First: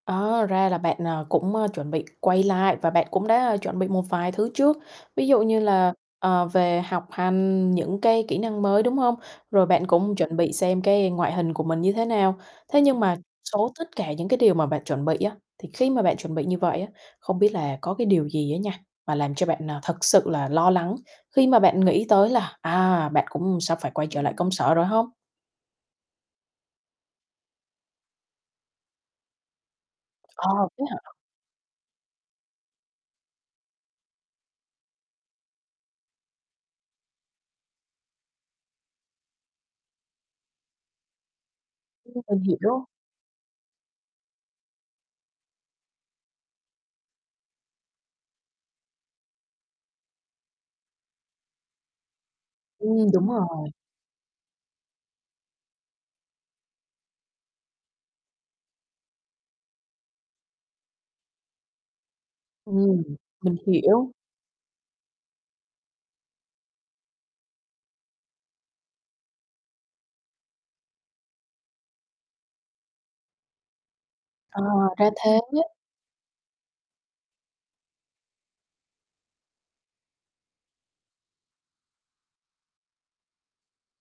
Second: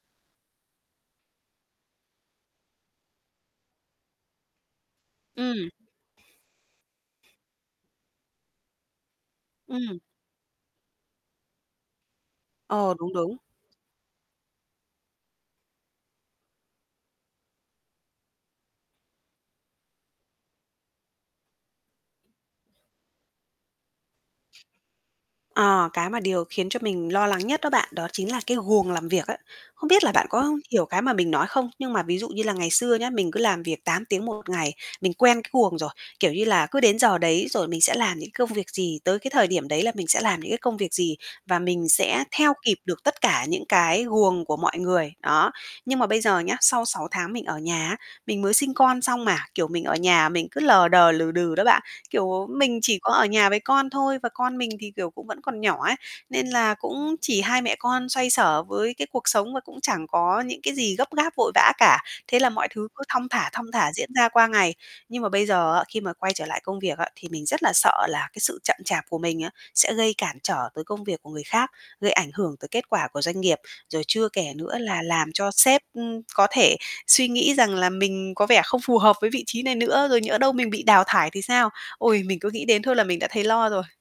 Ờ, ra là bạn, ờ, cũng, ơ, chuẩn bị quay lại và bạn cũng đã chuẩn bị một vài thứ trước, ví dụ như Ừm. là, ờ, về học hành những cái kỹ năng mới, đúng hông? Rồi bạn Ừm. cũng chuẩn bị xem cái ngoại hình của mình như thế nào. Thế Ờ, nhưng đúng, mà đúng. số tất cả những cái điều mà bạn chuẩn bị á, thì khi mà bạn chuẩn bị như vậy á, không biết là có cái điều gì á nha, mà làm cho bạn, ờ, thực sự là lo lắng khi mà bạn nghĩ tới là, à, bạn cũng sắp phải quay trở lại công sở rồi hông? Ờ, cái mà điều khiến cho mình lo lắng nhất đó bạn, đó chính là cái guồng làm việc ấy. Không biết là bạn À, có thế hiểu cái hả? mà mình nói không? Nhưng mà ví dụ như là ngày xưa nhá, mình cứ làm việc 8 tiếng 1 ngày, mình quen cái guồng rồi. Kiểu như là, cứ đến giờ đấy rồi mình sẽ làm những công việc gì, tới cái thời điểm đấy là mình sẽ làm những cái công việc gì và mình Ừm, sẽ mình theo kịp hiểu. được tất cả những cái guồng của mọi người, đó. Nhưng mà bây giờ nhá, sau 6 tháng mình ở nhà á, mình mới sinh con xong mà, kiểu, mình ở nhà mình cứ lờ đờ, lừ đừ đó bạn. Kiểu, mình chỉ Ừm, có ở đúng nhà với rồi. con thôi và con mình thì, kiểu, cũng vẫn còn nhỏ ấy, nên là cũng chỉ hai mẹ con xoay xở với cái cuộc sống và cũng chẳng có những cái gì gấp gáp, vội vã cả. Thế là mọi thứ cứ Ừm, thong thả, mình thong thả diễn hiểu. ra qua ngày. Nhưng mà bây giờ á, khi mà quay trở lại công việc á, thì mình rất là sợ là cái sự chậm chạp của mình á, sẽ gây cản trở tới công việc của người khác, gây ảnh hưởng tới kết quả của doanh nghiệp. Rồi chưa kể À, nữa là ra làm cho thế. sếp, ưm, có thể suy nghĩ rằng là mình có vẻ không phù hợp với vị trí này nữa, rồi nhỡ đâu mình bị đào thải thì sao? Ôi, mình cứ nghĩ đến thôi là mình đã thấy lo rồi.